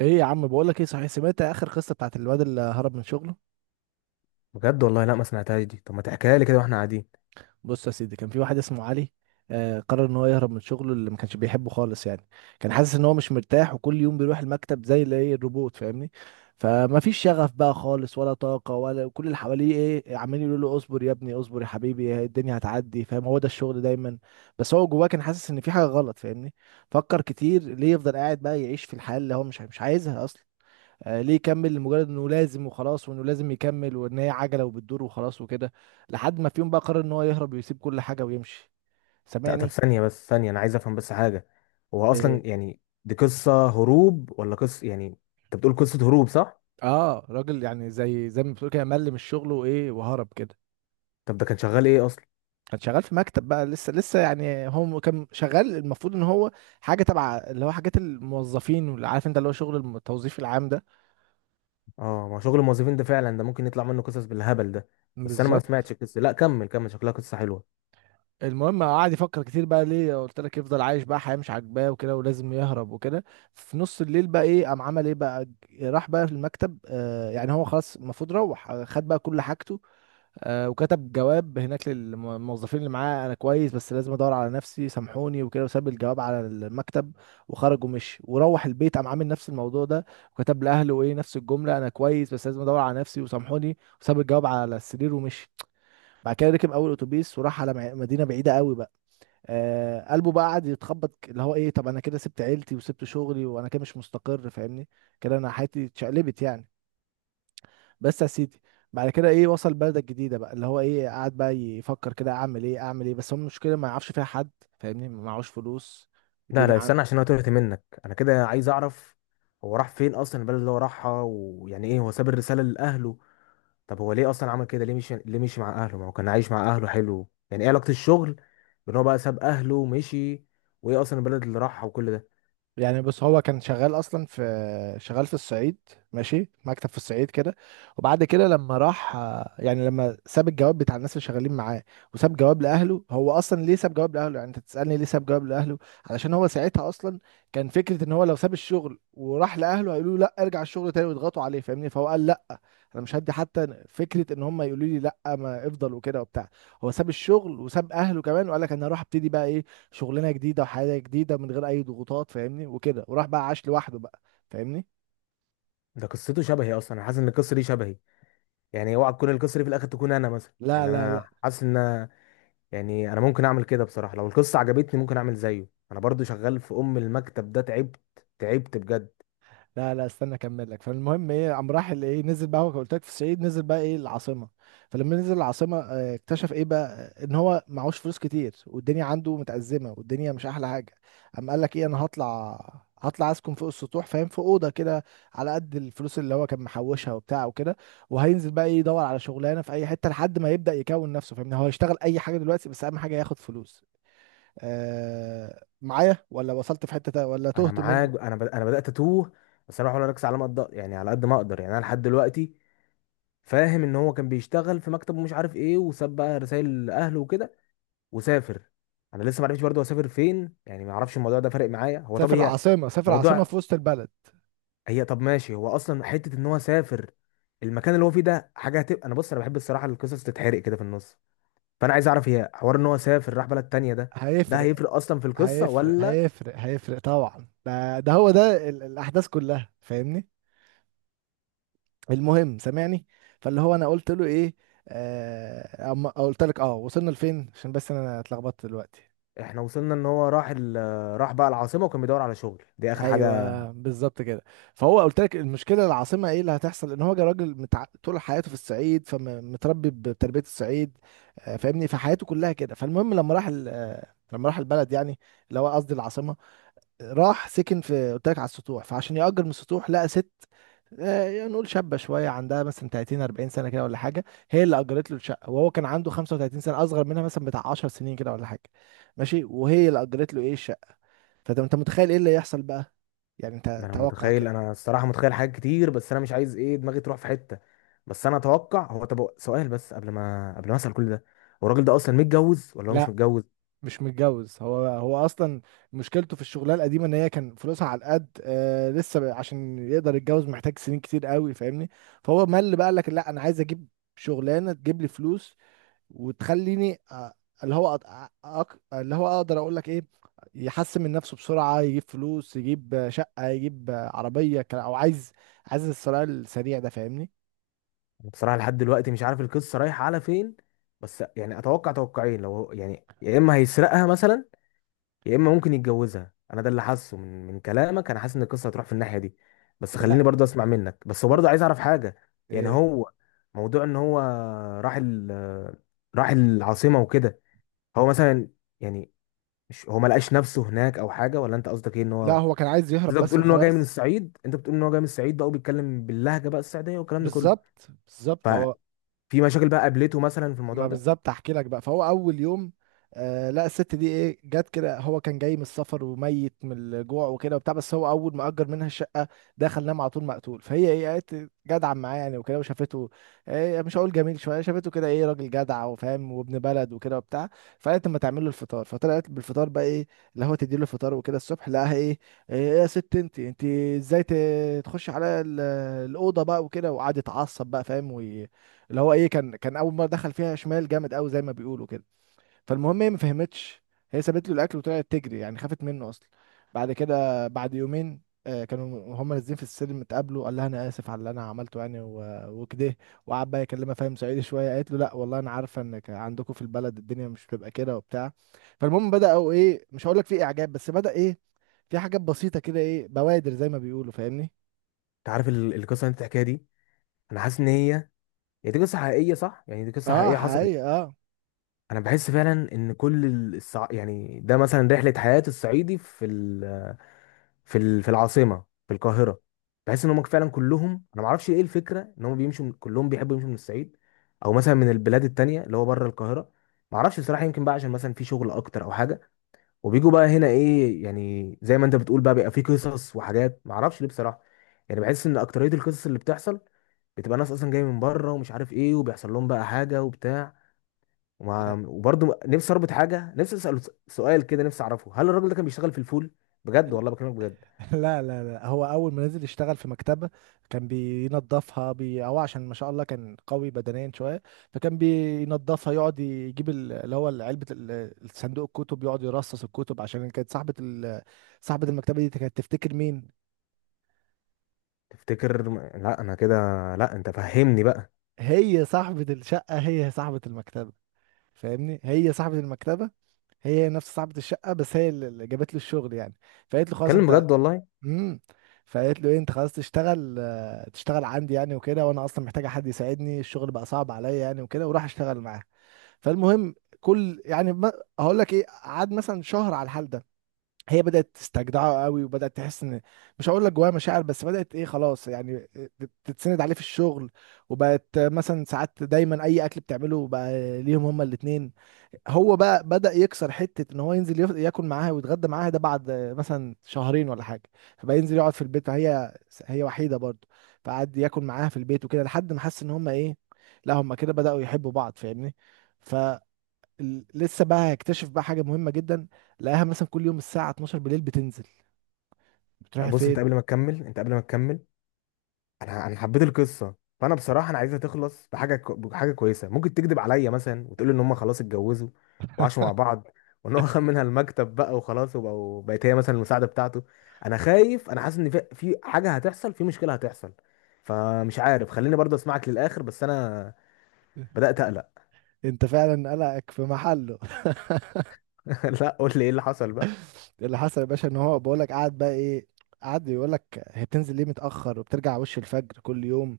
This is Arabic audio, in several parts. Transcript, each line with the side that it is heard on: right: ايه يا عم، بقول لك ايه، صحيح سمعت اخر قصه بتاعت الواد اللي هرب من شغله؟
left: بجد والله، لا ما سمعتهاش دي. طب ما تحكيها لي كده واحنا قاعدين.
right: بص يا سيدي، كان في واحد اسمه علي. قرر ان هو يهرب من شغله اللي ما كانش بيحبه خالص يعني. كان حاسس ان هو مش مرتاح، وكل يوم بيروح المكتب زي اللي ايه، الروبوت، فاهمني؟ فما فيش شغف بقى خالص ولا طاقه، ولا كل اللي حواليه ايه عمالين يقولوا له اصبر يا ابني، اصبر يا حبيبي، الدنيا هتعدي، فاهم، هو ده الشغل دايما. بس هو جواه كان حاسس ان في حاجه غلط، فاهمني؟ فكر كتير ليه يفضل قاعد بقى يعيش في الحياه اللي هو مش عايزها اصلا. ليه يكمل لمجرد انه لازم وخلاص، وانه لازم يكمل، وان هي عجله وبتدور وخلاص وكده. لحد ما في يوم بقى قرر ان هو يهرب ويسيب كل حاجه ويمشي.
left: لا طب
right: سامعني؟
left: ثانية، بس ثانية، انا عايز افهم بس حاجة. هو اصلا
right: إيه.
left: يعني دي قصة هروب ولا قصة يعني؟ انت بتقول قصة هروب صح؟
right: اه راجل يعني زي ما بتقول كده، مل من الشغل وايه وهرب كده.
left: طب ده كان شغال ايه اصلا؟
right: كان شغال في مكتب بقى، لسه يعني، هو كان شغال، المفروض ان هو حاجه تبع اللي هو حاجات الموظفين، واللي عارف انت، اللي هو شغل التوظيف العام ده.
left: اه، ما شغل الموظفين ده فعلا ده ممكن يطلع منه قصص بالهبل ده. بس انا ما
right: بالظبط.
left: سمعتش القصة. لا كمل كمل، شكلها قصة حلوة.
right: المهم قعد يفكر كتير بقى، ليه قلت لك يفضل عايش بقى حياة مش عاجباه وكده، ولازم يهرب وكده. في نص الليل بقى ايه قام عمل ايه بقى، راح بقى المكتب، آه يعني هو خلاص المفروض روح، خد بقى كل حاجته. آه وكتب جواب هناك للموظفين اللي معاه: انا كويس بس لازم ادور على نفسي، سامحوني وكده، وساب الجواب على المكتب. وخرج ومشي وروح البيت، قام عامل نفس الموضوع ده وكتب لاهله ايه نفس الجملة: انا كويس بس لازم ادور على نفسي وسامحوني. وساب الجواب على السرير ومشي. بعد كده ركب اول اتوبيس وراح على مدينة بعيدة قوي بقى. آه قلبه بقى قعد يتخبط، اللي هو ايه، طب انا كده سبت عيلتي وسبت شغلي، وانا كده مش مستقر، فاهمني؟ كده انا حياتي اتشقلبت يعني. بس يا سيدي، بعد كده ايه وصل بلدة جديدة بقى، اللي هو ايه قعد بقى يفكر كده، اعمل ايه اعمل ايه، بس هو المشكلة ما يعرفش فيها حد، فاهمني؟ ما معهوش فلوس.
left: لا لا
right: الدنيا.
left: استنى، عشان انا تهت منك. انا كده عايز اعرف، هو راح فين اصلا؟ البلد اللي هو راحها ويعني ايه هو ساب الرسالة لاهله؟ طب هو ليه اصلا عمل كده؟ ليه مشي مع اهله؟ ما هو كان عايش مع اهله حلو، يعني ايه علاقة الشغل بان هو بقى ساب اهله ومشي؟ وايه اصلا البلد اللي راحها وكل ده؟
right: يعني بص هو كان شغال اصلا في، شغال في الصعيد، ماشي، مكتب في الصعيد كده. وبعد كده لما راح، يعني لما ساب الجواب بتاع الناس اللي شغالين معاه، وساب جواب لاهله، هو اصلا ليه ساب جواب لاهله؟ يعني انت تسالني ليه ساب جواب لاهله؟ علشان هو ساعتها اصلا كان فكره ان هو لو ساب الشغل وراح لاهله هيقولوا له لا ارجع الشغل تاني، ويضغطوا عليه، فاهمني؟ فهو قال لا، انا مش هدي حتى فكره ان هم يقولوا لي لا ما افضل وكده وبتاع. هو ساب الشغل وساب اهله كمان، وقال لك انا هروح ابتدي بقى ايه، شغلانه جديده وحياه جديده من غير اي ضغوطات، فاهمني؟ وكده، وراح بقى عاش لوحده بقى، فاهمني؟
left: ده قصته شبهي اصلا، انا حاسس ان القصه دي شبهي. يعني اوعى تكون القصه دي في الاخر تكون انا مثلا،
right: لا
left: يعني
right: لا
left: انا
right: لا
left: حاسس ان، يعني انا ممكن اعمل كده بصراحه. لو القصه عجبتني ممكن اعمل زيه. انا برضو شغال في المكتب ده. تعبت، تعبت بجد.
right: لا لا، استنى اكمل لك. فالمهم ايه قام راح ايه نزل بقى، هو قلت لك في الصعيد، نزل بقى ايه العاصمه. فلما نزل العاصمه، اكتشف ايه بقى. ان هو معهوش فلوس كتير، والدنيا عنده متأزمه، والدنيا مش احلى حاجه. قام قال لك ايه، انا هطلع، هطلع اسكن فوق السطوح، فاهم، في اوضه كده، على قد الفلوس اللي هو كان محوشها وبتاع وكده. وهينزل بقى ايه يدور على شغلانه في اي حته لحد ما يبدأ يكون نفسه، فاهمني؟ هو يشتغل اي حاجه دلوقتي، بس اهم حاجه ياخد فلوس. آه معايا ولا وصلت في ولا
left: انا
right: تهت
left: معاك،
right: مني؟
left: انا انا بدات اتوه. بس انا بحاول اركز على ما اقدر، يعني على قد ما اقدر. يعني انا لحد دلوقتي فاهم ان هو كان بيشتغل في مكتب ومش عارف ايه، وساب بقى رسائل لاهله وكده وسافر. انا لسه ما عرفتش برضه اسافر فين، يعني ما اعرفش الموضوع ده فارق معايا. هو طب
right: سافر
left: هي
right: العاصمة، سافر العاصمة
left: موضوع،
right: في وسط البلد.
left: هي طب ماشي، هو اصلا حته ان هو سافر المكان اللي هو فيه ده حاجه هتبقى؟ انا بص انا بحب الصراحه، القصص تتحرق كده في النص. فانا عايز اعرف، هي حوار ان هو سافر راح بلد تانية ده، ده
right: هيفرق،
left: هيفرق اصلا في القصه
right: هيفرق
left: ولا؟
right: هيفرق هيفرق طبعا، ده هو ده الأحداث كلها، فاهمني؟ المهم، سامعني. فاللي هو أنا قلت له إيه، آه أما قلت لك أه وصلنا لفين، عشان بس أنا اتلخبطت دلوقتي.
left: احنا وصلنا ان هو راح ال... راح بقى العاصمه وكان بيدور على شغل، دي اخر حاجه.
right: ايوه بالظبط كده. فهو قلت لك المشكله العاصمه، ايه اللي هتحصل، ان هو جا راجل متع... طول حياته في الصعيد، فمتربي بتربيه الصعيد، فاهمني؟ فحياته كلها كده. فالمهم لما راح ال... لما راح البلد يعني، اللي هو قصدي العاصمه، راح سكن في قلت لك على السطوح. فعشان يأجر من السطوح لقى ست، يعني نقول شابة شوية، عندها مثلا 30 40 سنة كده ولا حاجة. هي اللي أجرت له الشقة، وهو كان عنده 35 سنة، أصغر منها مثلا بتاع 10 سنين كده ولا حاجة. ماشي، وهي اللي أجرت له إيه الشقة. فأنت متخيل إيه اللي يحصل بقى؟ يعني
left: ده
right: أنت
left: انا
right: توقع
left: متخيل،
right: كده.
left: انا الصراحه متخيل حاجات كتير، بس انا مش عايز ايه دماغي تروح في حته. بس انا اتوقع هو، طب سؤال بس قبل ما اسال كل ده، هو الراجل ده اصلا متجوز ولا هو مش
right: لا،
left: متجوز؟
right: مش متجوز، هو اصلا مشكلته في الشغلانه القديمه ان هي كان فلوسها على القد، آه عشان يقدر يتجوز محتاج سنين كتير قوي، فاهمني؟ فهو مل بقى، قال لك لا انا عايز اجيب شغلانه تجيب لي فلوس، وتخليني اللي هو اللي هو اقدر اقول لك ايه، يحسن من نفسه بسرعة، يجيب فلوس يجيب شقة يجيب عربية، او عايز، عايز الثراء السريع ده، فاهمني؟
left: انا بصراحه لحد دلوقتي مش عارف القصه رايحه على فين، بس يعني اتوقع توقعين. لو يعني يا اما هيسرقها مثلا، يا اما ممكن يتجوزها. انا ده اللي حاسه من كلامك، انا حاسس ان القصه هتروح في الناحيه دي، بس خليني
right: لا.
left: برضه اسمع منك. بس برضه عايز اعرف حاجه، يعني
right: إيه.
left: هو موضوع ان هو راح ال راح العاصمه وكده، هو مثلا يعني مش هو ما لقاش نفسه هناك او حاجه؟ ولا انت قصدك ايه ان
right: لا
left: هو؟
right: هو كان عايز يهرب
left: انت
right: بس
left: بتقول ان هو جاي من
right: وخلاص.
left: الصعيد، انت بتقول ان هو جاي من الصعيد بقى وبيتكلم باللهجه بقى الصعيديه والكلام ده كله،
right: بالظبط بالظبط، هو
left: ففي مشاكل بقى قابلته مثلا في الموضوع
right: ما
left: ده؟
right: بالظبط احكي لك بقى. فهو اول يوم، آه لا الست دي ايه جت كده، هو كان جاي من السفر وميت من الجوع وكده وبتاع، بس هو اول ما اجر منها الشقه دخل نام على طول مقتول. فهي ايه قالت جدعه معاه يعني وكده، وشافته إيه مش هقول جميل شويه، شافته كده ايه راجل جدع وفاهم وابن بلد وكده وبتاع. فقالت اما تعمل له الفطار، فطلعت بالفطار بقى ايه، اللي هو تدي له الفطار وكده الصبح، لقاها ايه ايه يا ست، انت ازاي تخش على الاوضه بقى وكده. وقعد يتعصب بقى، فاهم، اللي هو ايه كان اول مره دخل فيها شمال جامد قوي زي ما بيقولوا كده. فالمهم هي ما فهمتش، هي سابت له الاكل وطلعت تجري يعني، خافت منه اصلا. بعد كده بعد يومين، كانوا هم نازلين في السلم اتقابلوا، قال لها انا اسف على اللي انا عملته يعني وكده. وقعد بقى يكلمها فاهم صعيدي شويه، قالت له لا والله انا عارفه انك عندكم في البلد الدنيا مش بتبقى كده وبتاع. فالمهم بداوا ايه، مش هقول لك في اعجاب، بس بدا ايه في حاجات بسيطه كده، ايه بوادر زي ما بيقولوا، فاهمني؟
left: انت عارف القصه اللي انت بتحكيها دي، انا حاسس ان هي، هي دي قصه حقيقيه صح؟ يعني دي قصه
right: اه
left: حقيقيه حصلت؟
right: حقيقي.
left: انا بحس فعلا ان كل يعني ده مثلا رحله حياه الصعيدي في في العاصمه، في القاهره. بحس ان هم فعلا كلهم، انا ما اعرفش ايه الفكره ان هم بيمشوا من... كلهم بيحبوا يمشوا من الصعيد، او مثلا من البلاد التانية اللي هو بره القاهره. ما اعرفش بصراحه، يمكن بقى عشان مثلا في شغل اكتر او حاجه، وبيجوا بقى هنا ايه يعني زي ما انت بتقول بقى، بيبقى في قصص وحاجات. ما اعرفش ليه بصراحه، يعني بحس ان اكتريه القصص اللي بتحصل بتبقى ناس اصلا جايه من بره ومش عارف ايه، وبيحصل لهم بقى حاجه وبتاع.
right: اه.
left: وبرضه نفسي اربط حاجه، نفسي اساله سؤال كده، نفسي اعرفه هل الراجل ده كان بيشتغل في الفول؟ بجد والله، بكلمك بجد.
right: لا لا لا، هو اول ما نزل يشتغل في مكتبه، كان بينظفها بي او، عشان ما شاء الله كان قوي بدنيا شويه. فكان بينظفها، يقعد يجيب اللي هو علبه الصندوق الكتب، يقعد يرصص الكتب، عشان كانت صاحبه ال... صاحبه المكتبه دي كانت تفتكر مين.
left: لا انا كده، لا انت فهمني بقى.
right: هي صاحبه الشقه هي صاحبه المكتبه، فاهمني؟ هي صاحبه المكتبه، هي نفس صاحبه الشقه، بس هي اللي جابت له الشغل يعني. فقالت له خلاص
left: اتكلم
right: انت.
left: بجد والله.
right: امم فقالت له ايه انت خلاص تشتغل، تشتغل عندي يعني وكده، وانا اصلا محتاجه حد يساعدني الشغل بقى صعب عليا يعني وكده، وراح اشتغل معاه. فالمهم، كل يعني هقول لك ايه، قعد مثلا شهر على الحال ده، هي بدأت تستجدعه قوي، وبدأت تحس ان، مش هقول لك جواها مشاعر، بس بدأت ايه خلاص يعني تتسند عليه في الشغل. وبقت مثلا ساعات دايما اي اكل بتعمله بقى ليهم هما الاتنين. هو بقى بدأ يكسر حتة ان هو ينزل ياكل معاها ويتغدى معاها، ده بعد مثلا شهرين ولا حاجة. فبقى ينزل يقعد في البيت، فهي هي وحيدة برضه. فقعد ياكل معاها في البيت وكده، لحد ما حس ان هما ايه، لا هما كده بدأوا يحبوا بعض، فاهمني؟ ف لسه بقى هيكتشف بقى حاجة مهمة جدا. لقاها مثلا كل يوم الساعة 12 بالليل بتنزل،
left: لا
right: بتروح
left: بص، انت
right: فين؟
left: قبل ما تكمل، انت قبل ما تكمل، انا انا حبيت القصه. فانا بصراحه انا عايزها تخلص بحاجه كويسه. ممكن تكذب عليا مثلا وتقول ان هم خلاص اتجوزوا وعاشوا مع بعض، وان هو خد منها المكتب بقى وخلاص، وبقوا بقت هي مثلا المساعده بتاعته. انا خايف، انا حاسس ان في في حاجه هتحصل، في مشكله هتحصل. فمش عارف، خليني برضه اسمعك للاخر، بس انا بدات اقلق.
right: انت فعلا قلقك في محله.
left: لا قول لي ايه اللي حصل بقى.
right: اللي حصل يا باشا ان هو بقول لك قعد بقى ايه، قعد يقول لك هي بتنزل ليه متأخر وبترجع وش الفجر كل يوم،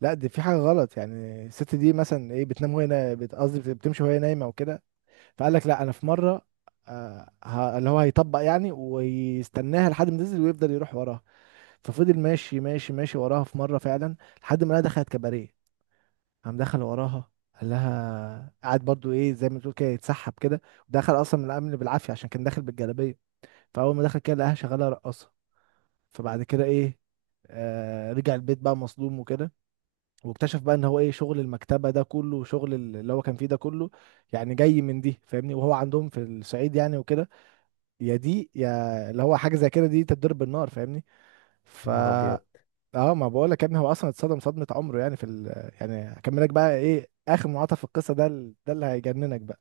right: لا دي في حاجة غلط يعني، الست دي مثلا ايه بتنام وهي قصدي بتمشي وهي نايمة وكده. فقال لك لا انا في مرة، اللي هو هيطبق يعني ويستناها لحد ما تنزل ويفضل يروح وراها. ففضل ماشي ماشي ماشي وراها في مره، فعلا لحد ما لقاها دخلت كباريه، قام دخل وراها، قال لها قعد برضو ايه زي ما تقول كده يتسحب كده، دخل اصلا من الامن بالعافيه عشان كان داخل بالجلابيه. فاول ما دخل كده لقاها شغاله رقاصه. فبعد كده ايه، رجع البيت بقى مصدوم وكده، واكتشف بقى ان هو ايه شغل المكتبه ده كله، وشغل اللي هو كان فيه ده كله، يعني جاي من دي، فاهمني؟ وهو عندهم في الصعيد يعني وكده، يا دي يا اللي هو، حاجه زي كده دي تتضرب بالنار، فاهمني؟ ف،
left: يا نهار ابيض،
right: اه ما بقول لك يا ابني هو اصلا اتصدم صدمه عمره يعني في ال... يعني هكملك بقى ايه اخر منعطف في القصه ده، ده اللي هيجننك بقى.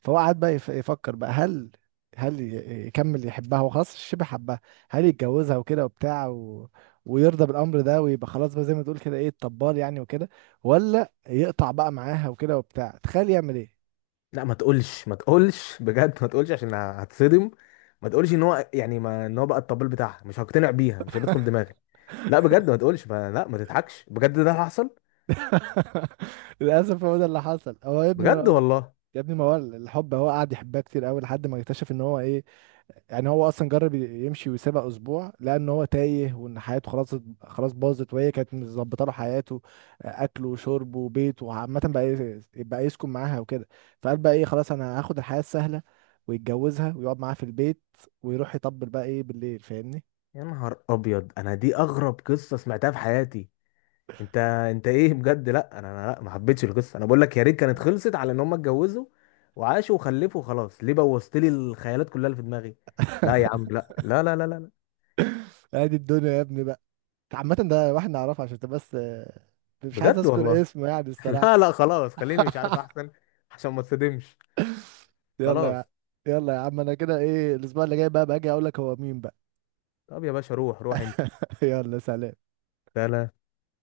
right: فهو قعد بقى يفكر بقى، هل، هل يكمل يحبها، هو خلاص شبه حبها، هل يتجوزها وكده وبتاع و... ويرضى بالامر ده، ويبقى خلاص بقى زي ما تقول كده ايه الطبال يعني وكده، ولا يقطع بقى معاها وكده وبتاع؟ تخيل يعمل ايه.
left: لا ما تقولش، ما تقولش. بجد ما تقولش عشان هتصدم. ما تقولش ان هو يعني، ما ان هو بقى الطبيب بتاعها، مش هقتنع بيها، مش هتدخل دماغي. لا بجد ما تقولش، ما تضحكش بجد، ده اللي حصل؟
right: للاسف هو ده اللي حصل. هو يا ابني وانا
left: بجد
right: اقول لك
left: والله؟
right: يا ابني، ما هو الحب، هو قعد يحبها كتير قوي لحد ما اكتشف ان هو ايه. يعني هو اصلا جرب يمشي ويسيبها اسبوع، لان هو تايه، وان حياته خلاص، خلاص باظت، وهي كانت مظبطه له حياته، اكله وشربه وبيته، وعامه بقى بقى يسكن معاها وكده. فقال بقى ايه خلاص انا هاخد الحياه السهله، ويتجوزها ويقعد معاها في البيت، ويروح يطبل بقى ايه بالليل، فاهمني؟
left: يا نهار ابيض، انا دي اغرب قصه سمعتها في حياتي. انت، انت ايه بجد؟ لا انا لا ما حبيتش القصه، انا بقول لك يا ريت كانت خلصت على ان هم اتجوزوا وعاشوا وخلفوا وخلاص. ليه بوظت لي الخيالات كلها اللي في دماغي؟ لا يا عم، لا.
right: ادي الدنيا يا ابني بقى. عامه ده واحد نعرفه، عشان تبقى بس، مش عايز
left: بجد
right: اذكر
left: والله.
right: اسمه يعني
left: لا
right: الصراحه.
left: لا خلاص، خليني مش عارف احسن عشان ما تصدمش.
right: يلا يا،
left: خلاص.
right: يلا يا عم انا كده ايه، الاسبوع اللي جاي بقى باجي اقول لك هو مين بقى.
left: طب يا باشا روح روح انت.
right: يلا سلام.
left: لا لا